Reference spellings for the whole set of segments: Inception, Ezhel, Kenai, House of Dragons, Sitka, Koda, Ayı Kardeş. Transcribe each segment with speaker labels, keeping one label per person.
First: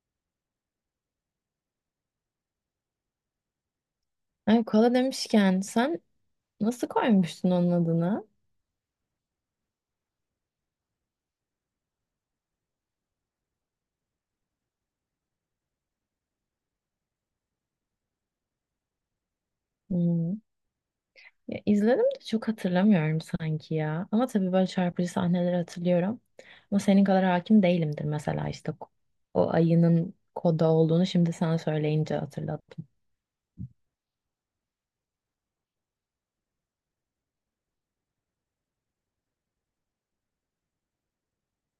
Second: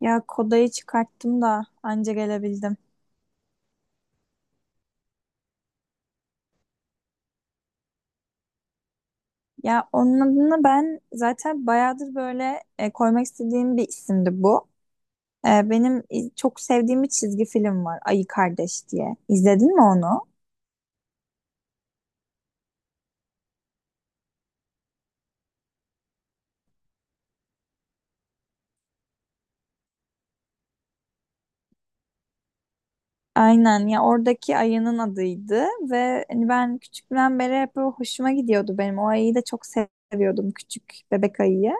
Speaker 1: Ya kodayı çıkarttım da anca gelebildim.
Speaker 2: Ay, kola demişken sen nasıl koymuştun onun adını?
Speaker 1: Ya onun adını ben zaten bayağıdır böyle koymak istediğim bir isimdi bu. Benim çok sevdiğim bir çizgi film var Ayı Kardeş diye. İzledin mi onu?
Speaker 2: Hmm. Ya, izledim de çok hatırlamıyorum sanki ya. Ama tabii böyle çarpıcı sahneleri hatırlıyorum. Ama senin kadar hakim değilimdir mesela işte o ayının Koda olduğunu şimdi sana söyleyince hatırladım.
Speaker 1: Aynen ya oradaki ayının adıydı ve hani ben küçüklüğümden beri hep böyle hoşuma gidiyordu benim. O ayıyı da çok seviyordum küçük bebek ayıyı.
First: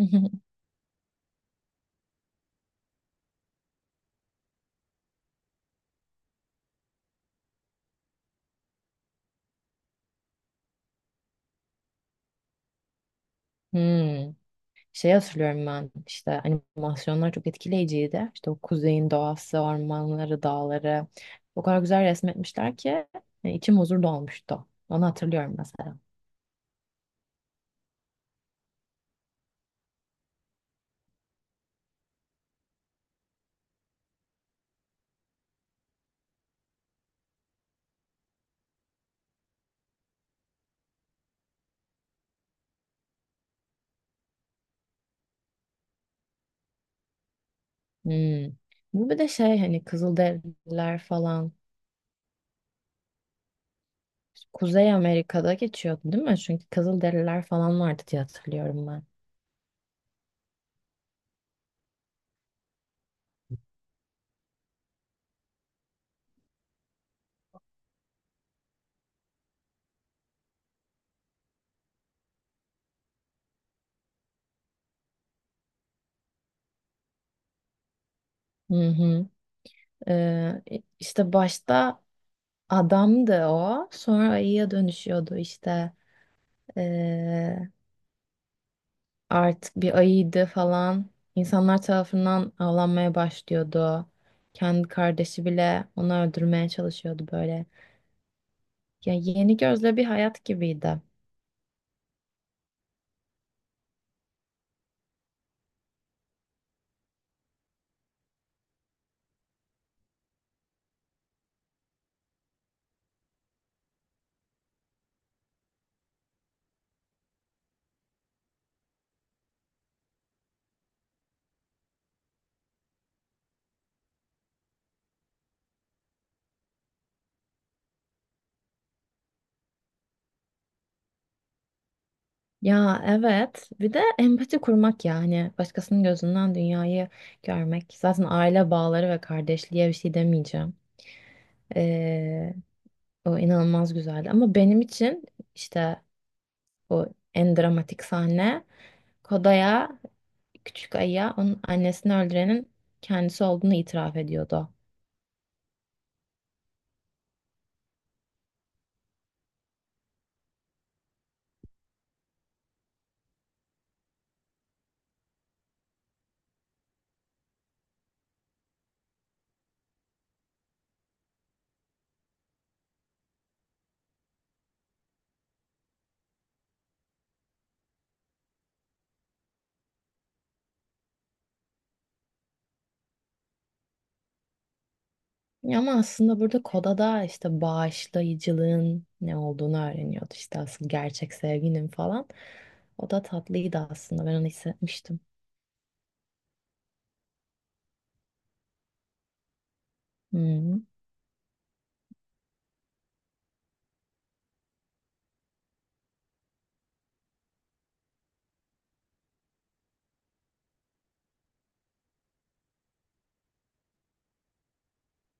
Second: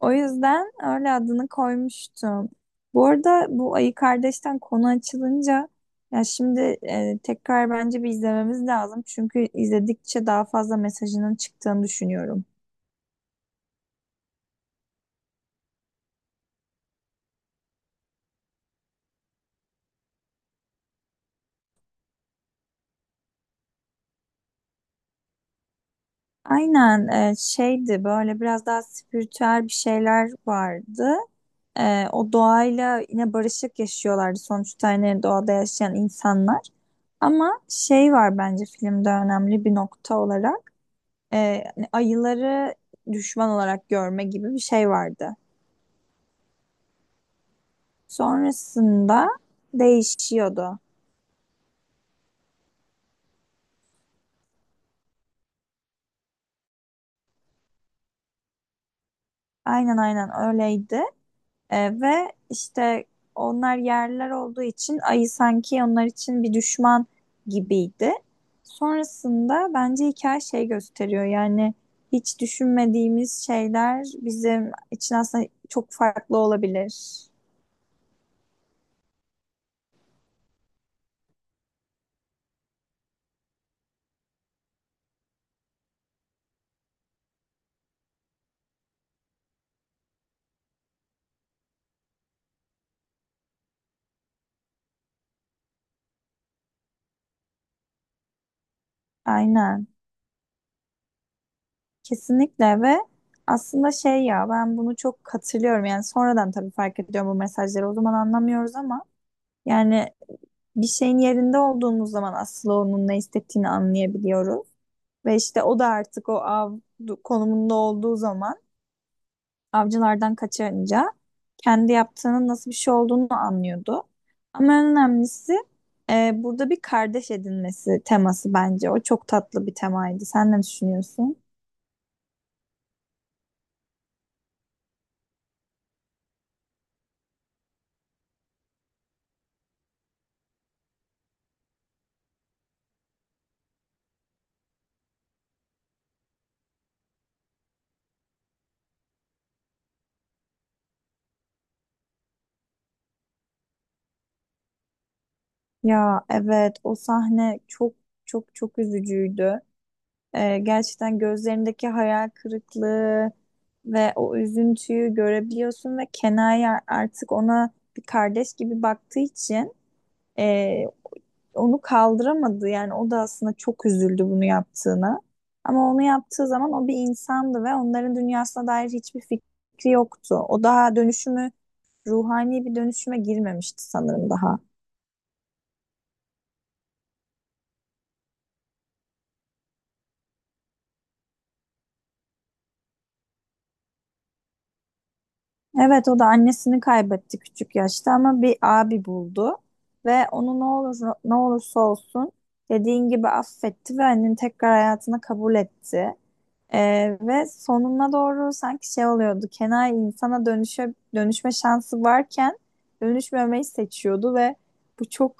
Speaker 1: O yüzden öyle adını koymuştum. Bu arada bu Ayı Kardeş'ten konu açılınca ya şimdi tekrar bence bir izlememiz lazım. Çünkü izledikçe daha fazla mesajının çıktığını düşünüyorum.
Speaker 2: Hmm. Şey hatırlıyorum, ben işte animasyonlar çok etkileyiciydi. İşte o kuzeyin doğası, ormanları, dağları o kadar güzel resmetmişler ki içim huzur dolmuştu. Onu hatırlıyorum mesela.
Speaker 1: Aynen, şeydi böyle biraz daha spiritüel bir şeyler vardı. O doğayla yine barışık yaşıyorlardı sonuçta hani doğada yaşayan insanlar. Ama şey var bence filmde önemli bir nokta olarak. Hani ayıları düşman olarak görme gibi bir şey vardı.
Speaker 2: Hmm. Bu bir de
Speaker 1: Sonrasında
Speaker 2: şey, hani
Speaker 1: değişiyordu.
Speaker 2: Kızılderililer falan Kuzey Amerika'da geçiyordu değil mi? Çünkü Kızılderililer falan vardı diye hatırlıyorum ben.
Speaker 1: Aynen, aynen öyleydi. Ve işte onlar yerler olduğu için ayı sanki onlar için bir düşman gibiydi. Sonrasında bence hikaye şey gösteriyor, yani hiç düşünmediğimiz şeyler bizim için aslında çok farklı olabilir.
Speaker 2: Hı hı. Ee, işte başta adamdı, o sonra ayıya dönüşüyordu işte. Ee, Artık bir ayıydı falan. İnsanlar tarafından avlanmaya başlıyordu. Kendi kardeşi bile onu öldürmeye çalışıyordu böyle. Ya, yeni
Speaker 1: Aynen.
Speaker 2: gözle bir hayat gibiydi.
Speaker 1: Kesinlikle ve aslında şey, ya ben bunu çok hatırlıyorum, yani sonradan tabii fark ediyorum bu mesajları, o zaman anlamıyoruz ama yani bir şeyin yerinde olduğumuz zaman aslında onun ne istediğini anlayabiliyoruz ve işte o da artık o av konumunda olduğu zaman avcılardan kaçınca kendi yaptığının nasıl bir şey olduğunu anlıyordu ama en önemlisi, burada bir kardeş edinmesi teması, bence o çok tatlı bir temaydı. Sen ne düşünüyorsun?
Speaker 2: Ya evet, bir de empati kurmak, yani başkasının gözünden dünyayı görmek. Zaten aile bağları ve kardeşliğe bir şey demeyeceğim. Ee, O inanılmaz güzeldi ama benim için işte o en dramatik sahne, Koda'ya, Küçük Ayı'ya onun annesini öldürenin kendisi olduğunu itiraf ediyordu.
Speaker 1: Ya evet o sahne çok çok üzücüydü. Gerçekten gözlerindeki hayal kırıklığı ve o üzüntüyü görebiliyorsun ve Kenai artık ona bir kardeş gibi baktığı için e, onu kaldıramadı. Yani o da aslında çok üzüldü bunu yaptığına. Ama onu yaptığı zaman o bir insandı ve onların dünyasına dair hiçbir fikri yoktu. O daha dönüşümü, ruhani bir dönüşüme girmemişti sanırım daha.
Speaker 2: Ya ama aslında burada Koda'da işte bağışlayıcılığın ne olduğunu öğreniyordu. İşte asıl gerçek sevginin falan. O da tatlıydı aslında. Ben onu hissetmiştim.
Speaker 1: Evet o da annesini kaybetti küçük yaşta ama bir abi buldu ve onu ne
Speaker 2: Hı.
Speaker 1: olur ne olursa olsun dediğin gibi affetti ve annenin tekrar hayatına kabul etti. Ve sonuna doğru sanki şey oluyordu. Kenai insana dönüşme şansı varken dönüşmemeyi seçiyordu ve bu çok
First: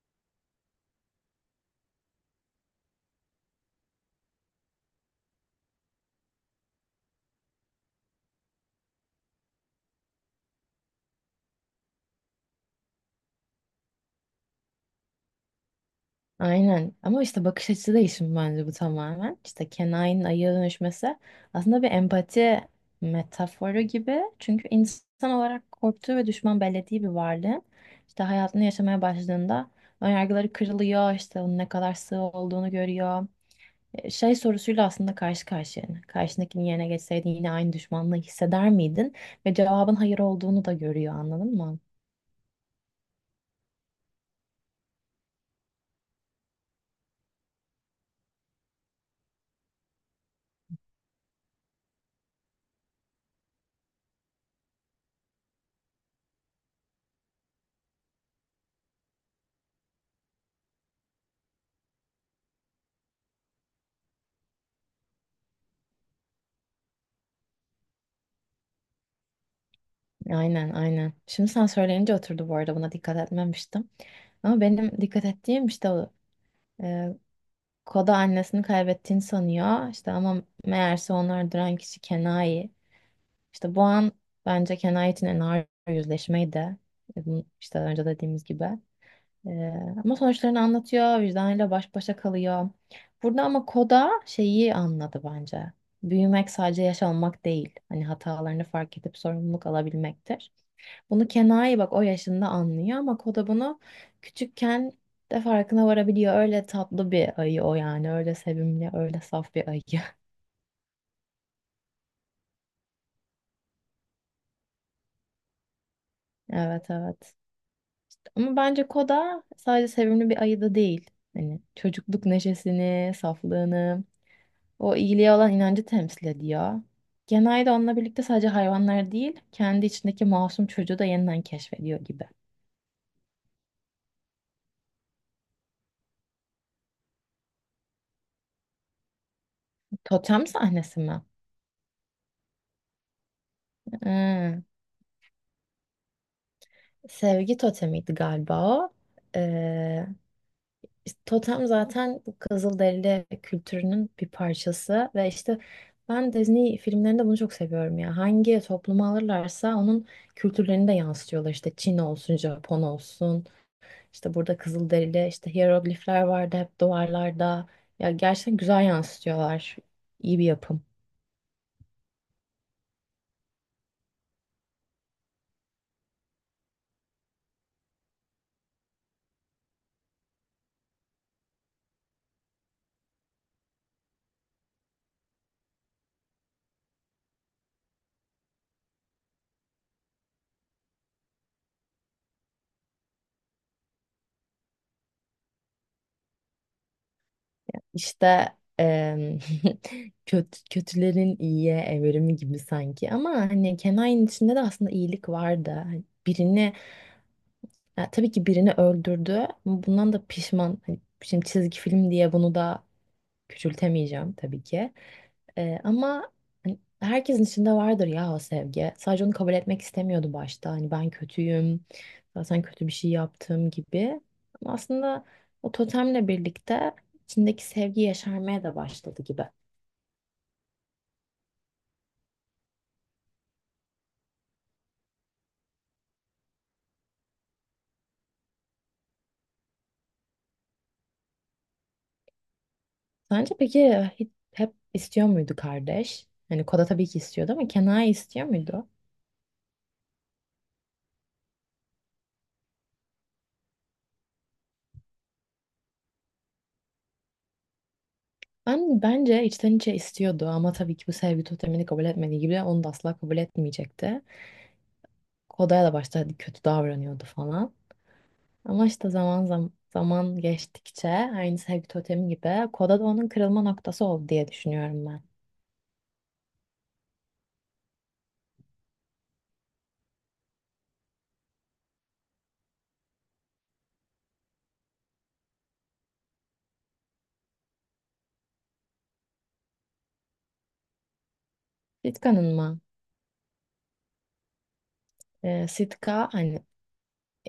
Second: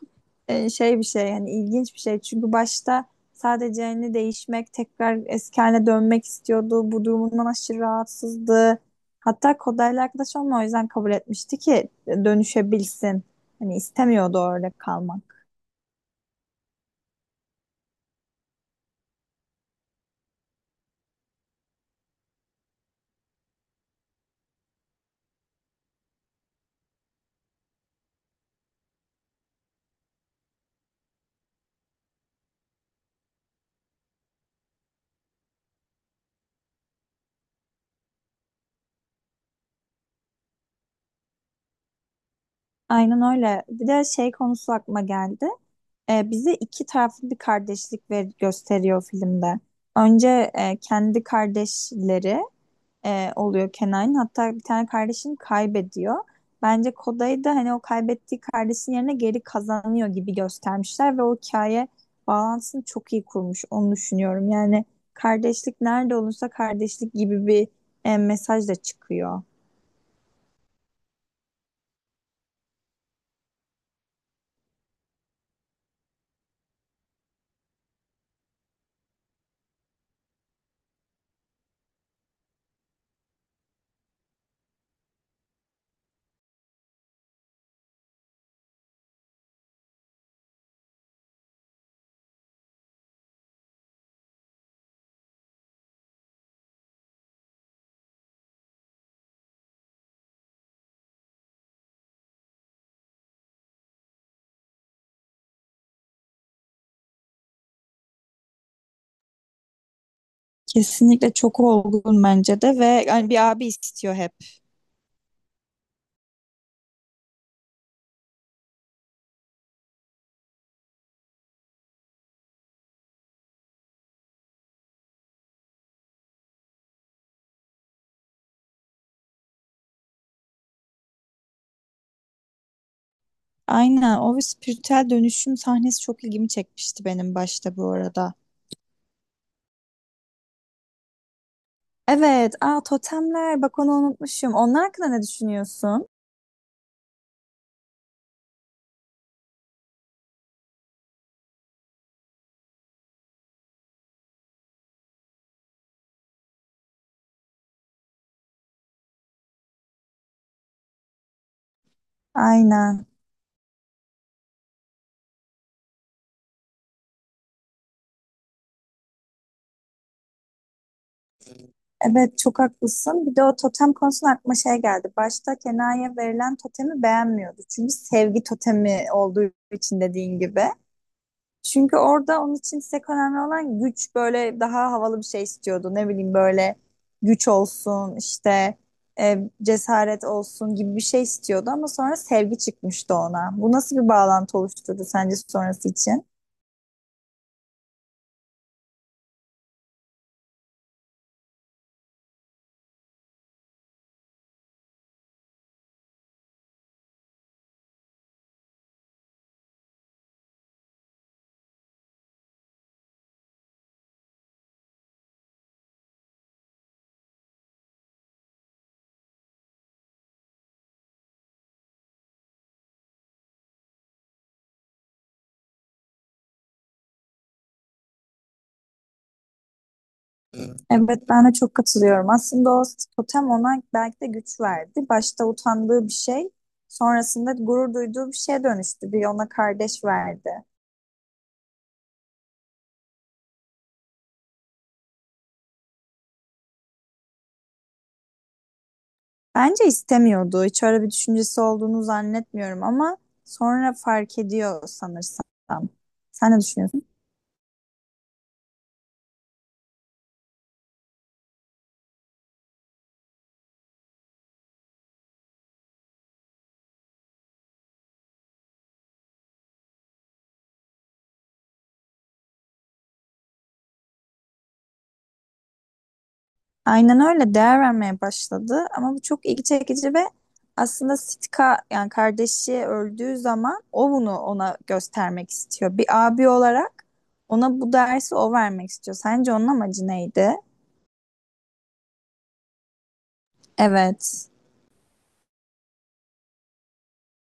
Speaker 1: şey bir şey, yani ilginç bir şey. Çünkü başta sadece hani değişmek, tekrar eski haline dönmek istiyordu. Bu durumundan aşırı rahatsızdı. Hatta Koda'yla arkadaş olma o yüzden kabul etmişti ki dönüşebilsin. Hani istemiyordu orada kalmak.
Speaker 2: Aynen, ama işte bakış açısı değişimi bence bu tamamen. İşte Kenai'nin ayıya dönüşmesi aslında bir empati metaforu gibi. Çünkü insan olarak korktuğu ve düşman bellediği bir varlığın işte hayatını yaşamaya başladığında önyargıları kırılıyor, işte onun ne kadar sığ olduğunu görüyor. Şey sorusuyla aslında karşı karşıya, yani. Karşındakinin yerine geçseydin yine aynı düşmanlığı hisseder miydin? Ve cevabın hayır olduğunu da görüyor, anladın mı?
Speaker 1: Aynen öyle. Bir de şey konusu aklıma geldi. Bize iki taraflı bir kardeşlik ver gösteriyor filmde. Önce kendi kardeşleri oluyor Kenan'ın. Hatta bir tane kardeşini kaybediyor. Bence Koday da hani o kaybettiği kardeşin yerine geri kazanıyor gibi göstermişler ve o hikaye bağlantısını çok iyi kurmuş. Onu düşünüyorum. Yani kardeşlik nerede olursa kardeşlik gibi bir mesaj da çıkıyor.
Speaker 2: Aynen, aynen. Şimdi sen söyleyince oturdu, bu arada buna dikkat etmemiştim. Ama benim dikkat ettiğim işte e, Koda annesini kaybettiğini sanıyor. İşte ama meğerse onu öldüren kişi Kenai. İşte bu an bence Kenai için en ağır yüzleşmeyi de, bu işte önce dediğimiz gibi. Ee, Ama sonuçlarını anlatıyor, vicdanıyla baş başa kalıyor. Burada ama Koda şeyi anladı bence. Büyümek sadece yaş almak değil. Hani hatalarını fark edip sorumluluk alabilmektir. Bunu Kenai bak o yaşında anlıyor ama Koda bunu küçükken de farkına varabiliyor. Öyle tatlı bir ayı o, yani. Öyle sevimli, öyle saf bir ayı.
Speaker 1: Kesinlikle çok olgun bence de, ve yani bir abi istiyor hep.
Speaker 2: Evet, evet. Ama bence Koda sadece sevimli bir ayı da değil. Hani çocukluk neşesini, saflığını, o iyiliğe olan inancı temsil ediyor. Genelde onunla birlikte sadece hayvanlar değil, kendi içindeki masum çocuğu da yeniden keşfediyor gibi.
Speaker 1: Aynen o spiritüel dönüşüm sahnesi çok ilgimi çekmişti benim başta bu arada.
Speaker 2: Totem sahnesi mi?
Speaker 1: Evet, aa totemler bak onu unutmuşum.
Speaker 2: Ee,
Speaker 1: Onlar hakkında ne düşünüyorsun?
Speaker 2: Sevgi totemiydi galiba o. Ee, işte totem zaten bu Kızılderili kültürünün bir parçası ve işte ben Disney filmlerinde bunu çok seviyorum ya. Hangi toplumu alırlarsa onun kültürlerini de yansıtıyorlar. İşte Çin olsun, Japon
Speaker 1: Aynen.
Speaker 2: olsun. İşte burada Kızılderili, işte hiyeroglifler vardı hep duvarlarda. Ya gerçekten güzel yansıtıyorlar. İyi bir yapım.
Speaker 1: Evet çok haklısın. Bir de o totem konusunda aklıma şey geldi. Başta Kenan'ya verilen totemi beğenmiyordu. Çünkü sevgi totemi olduğu için, dediğin gibi. Çünkü orada onun için tek önemli olan güç, böyle daha havalı bir şey istiyordu. Ne bileyim böyle güç olsun işte cesaret olsun gibi bir şey istiyordu ama sonra sevgi çıkmıştı ona. Bu nasıl bir bağlantı oluşturdu sence sonrası için?
Speaker 2: İşte kötü, kötülerin iyiye evrimi gibi sanki. Ama hani Kenai'nin içinde de aslında iyilik vardı. Hani birini, ya tabii ki birini öldürdü. Ama bundan da pişman. Hani şimdi çizgi film diye bunu da küçültemeyeceğim tabii ki. Ama hani herkesin içinde vardır ya o sevgi. Sadece onu kabul etmek istemiyordu başta. Hani ben kötüyüm, zaten kötü bir şey yaptım gibi. Ama aslında o totemle birlikte içindeki sevgi yaşarmaya da başladı gibi.
Speaker 1: Evet ben de çok katılıyorum. Aslında o totem ona belki de güç verdi. Başta utandığı bir şey sonrasında gurur duyduğu bir şeye dönüştü. Bir ona kardeş verdi.
Speaker 2: Sence peki hep istiyor muydu kardeş? Hani Koda tabii ki istiyordu ama Kenai istiyor muydu?
Speaker 1: Bence istemiyordu. Hiç öyle bir düşüncesi olduğunu zannetmiyorum ama sonra fark ediyor sanırsam. Sen ne düşünüyorsun?
Speaker 2: Ben bence içten içe istiyordu ama tabii ki bu sevgi totemini kabul etmediği gibi onu da asla kabul etmeyecekti. Koda'ya da başta hadi kötü davranıyordu falan. Ama işte zaman zaman, zaman geçtikçe aynı sevgi totemi gibi Koda da onun kırılma noktası oldu diye düşünüyorum ben.
Speaker 1: Aynen öyle, değer vermeye başladı ama bu çok ilgi çekici ve aslında Sitka yani kardeşi öldüğü zaman o bunu ona göstermek istiyor. Bir abi olarak ona bu dersi o vermek istiyor. Sence onun amacı neydi?
Speaker 2: Sitka'nın mı?
Speaker 1: Evet.
Speaker 2: Sitka hani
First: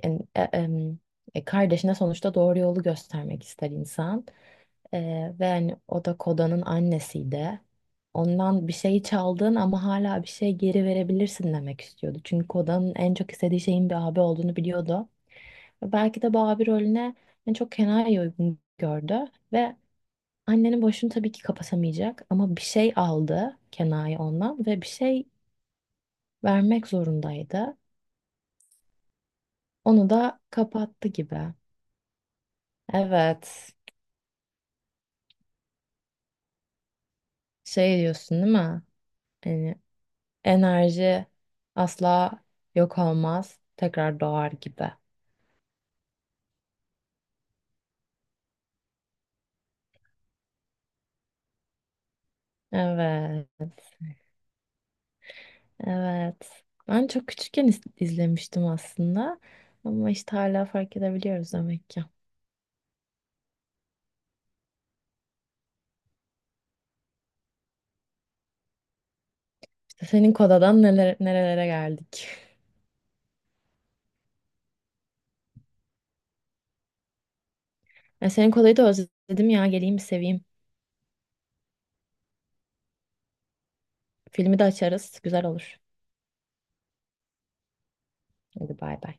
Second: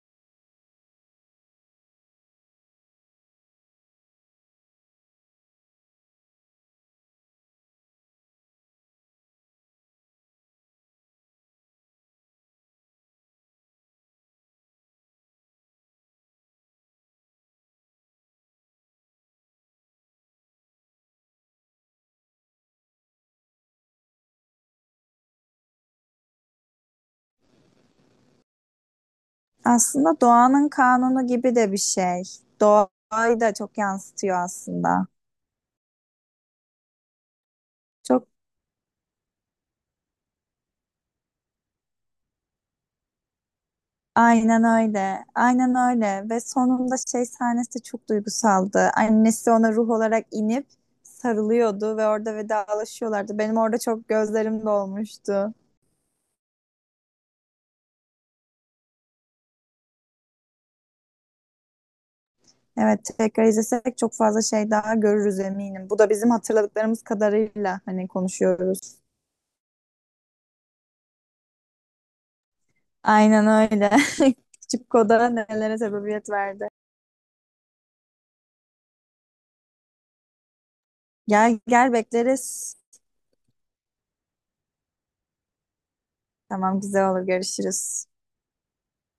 Speaker 2: en- e- em, kardeşine sonuçta doğru yolu göstermek ister insan. Ve hani o da Koda'nın annesiydi. Ondan bir şey çaldın ama hala bir şey geri verebilirsin demek istiyordu. Çünkü Koda'nın en çok istediği şeyin bir abi olduğunu biliyordu. Belki de bu abi rolüne en çok Kenai'yi uygun gördü. Ve annenin boşluğunu tabii ki kapatamayacak ama bir şey aldı Kenai ondan ve bir şey vermek zorundaydı. Onu
Speaker 1: Aslında
Speaker 2: da
Speaker 1: doğanın
Speaker 2: kapattı
Speaker 1: kanunu
Speaker 2: gibi.
Speaker 1: gibi de bir şey. Doğayı da
Speaker 2: Evet.
Speaker 1: çok yansıtıyor aslında.
Speaker 2: Şey
Speaker 1: Çok
Speaker 2: diyorsun değil mi? Yani enerji asla yok olmaz, tekrar doğar
Speaker 1: aynen
Speaker 2: gibi.
Speaker 1: öyle. Aynen öyle. Ve sonunda şey sahnesi çok duygusaldı. Annesi ona ruh olarak inip sarılıyordu ve orada vedalaşıyorlardı. Benim orada
Speaker 2: Evet.
Speaker 1: çok gözlerim dolmuştu.
Speaker 2: Evet. Ben çok küçükken izlemiştim aslında ama işte hala fark edebiliyoruz demek ki.
Speaker 1: Evet, tekrar izlesek çok fazla şey daha görürüz eminim. Bu da bizim hatırladıklarımız kadarıyla hani konuşuyoruz.
Speaker 2: İşte senin kodadan neler nerelere geldik.
Speaker 1: Aynen öyle. Küçük Koda nelere sebebiyet verdi.
Speaker 2: Ya senin kodayı da özledim ya, geleyim bir seveyim.
Speaker 1: Gel gel bekleriz.
Speaker 2: Filmi de açarız. Güzel olur.
Speaker 1: Tamam güzel olur, görüşürüz.
Speaker 2: Hadi bay bay.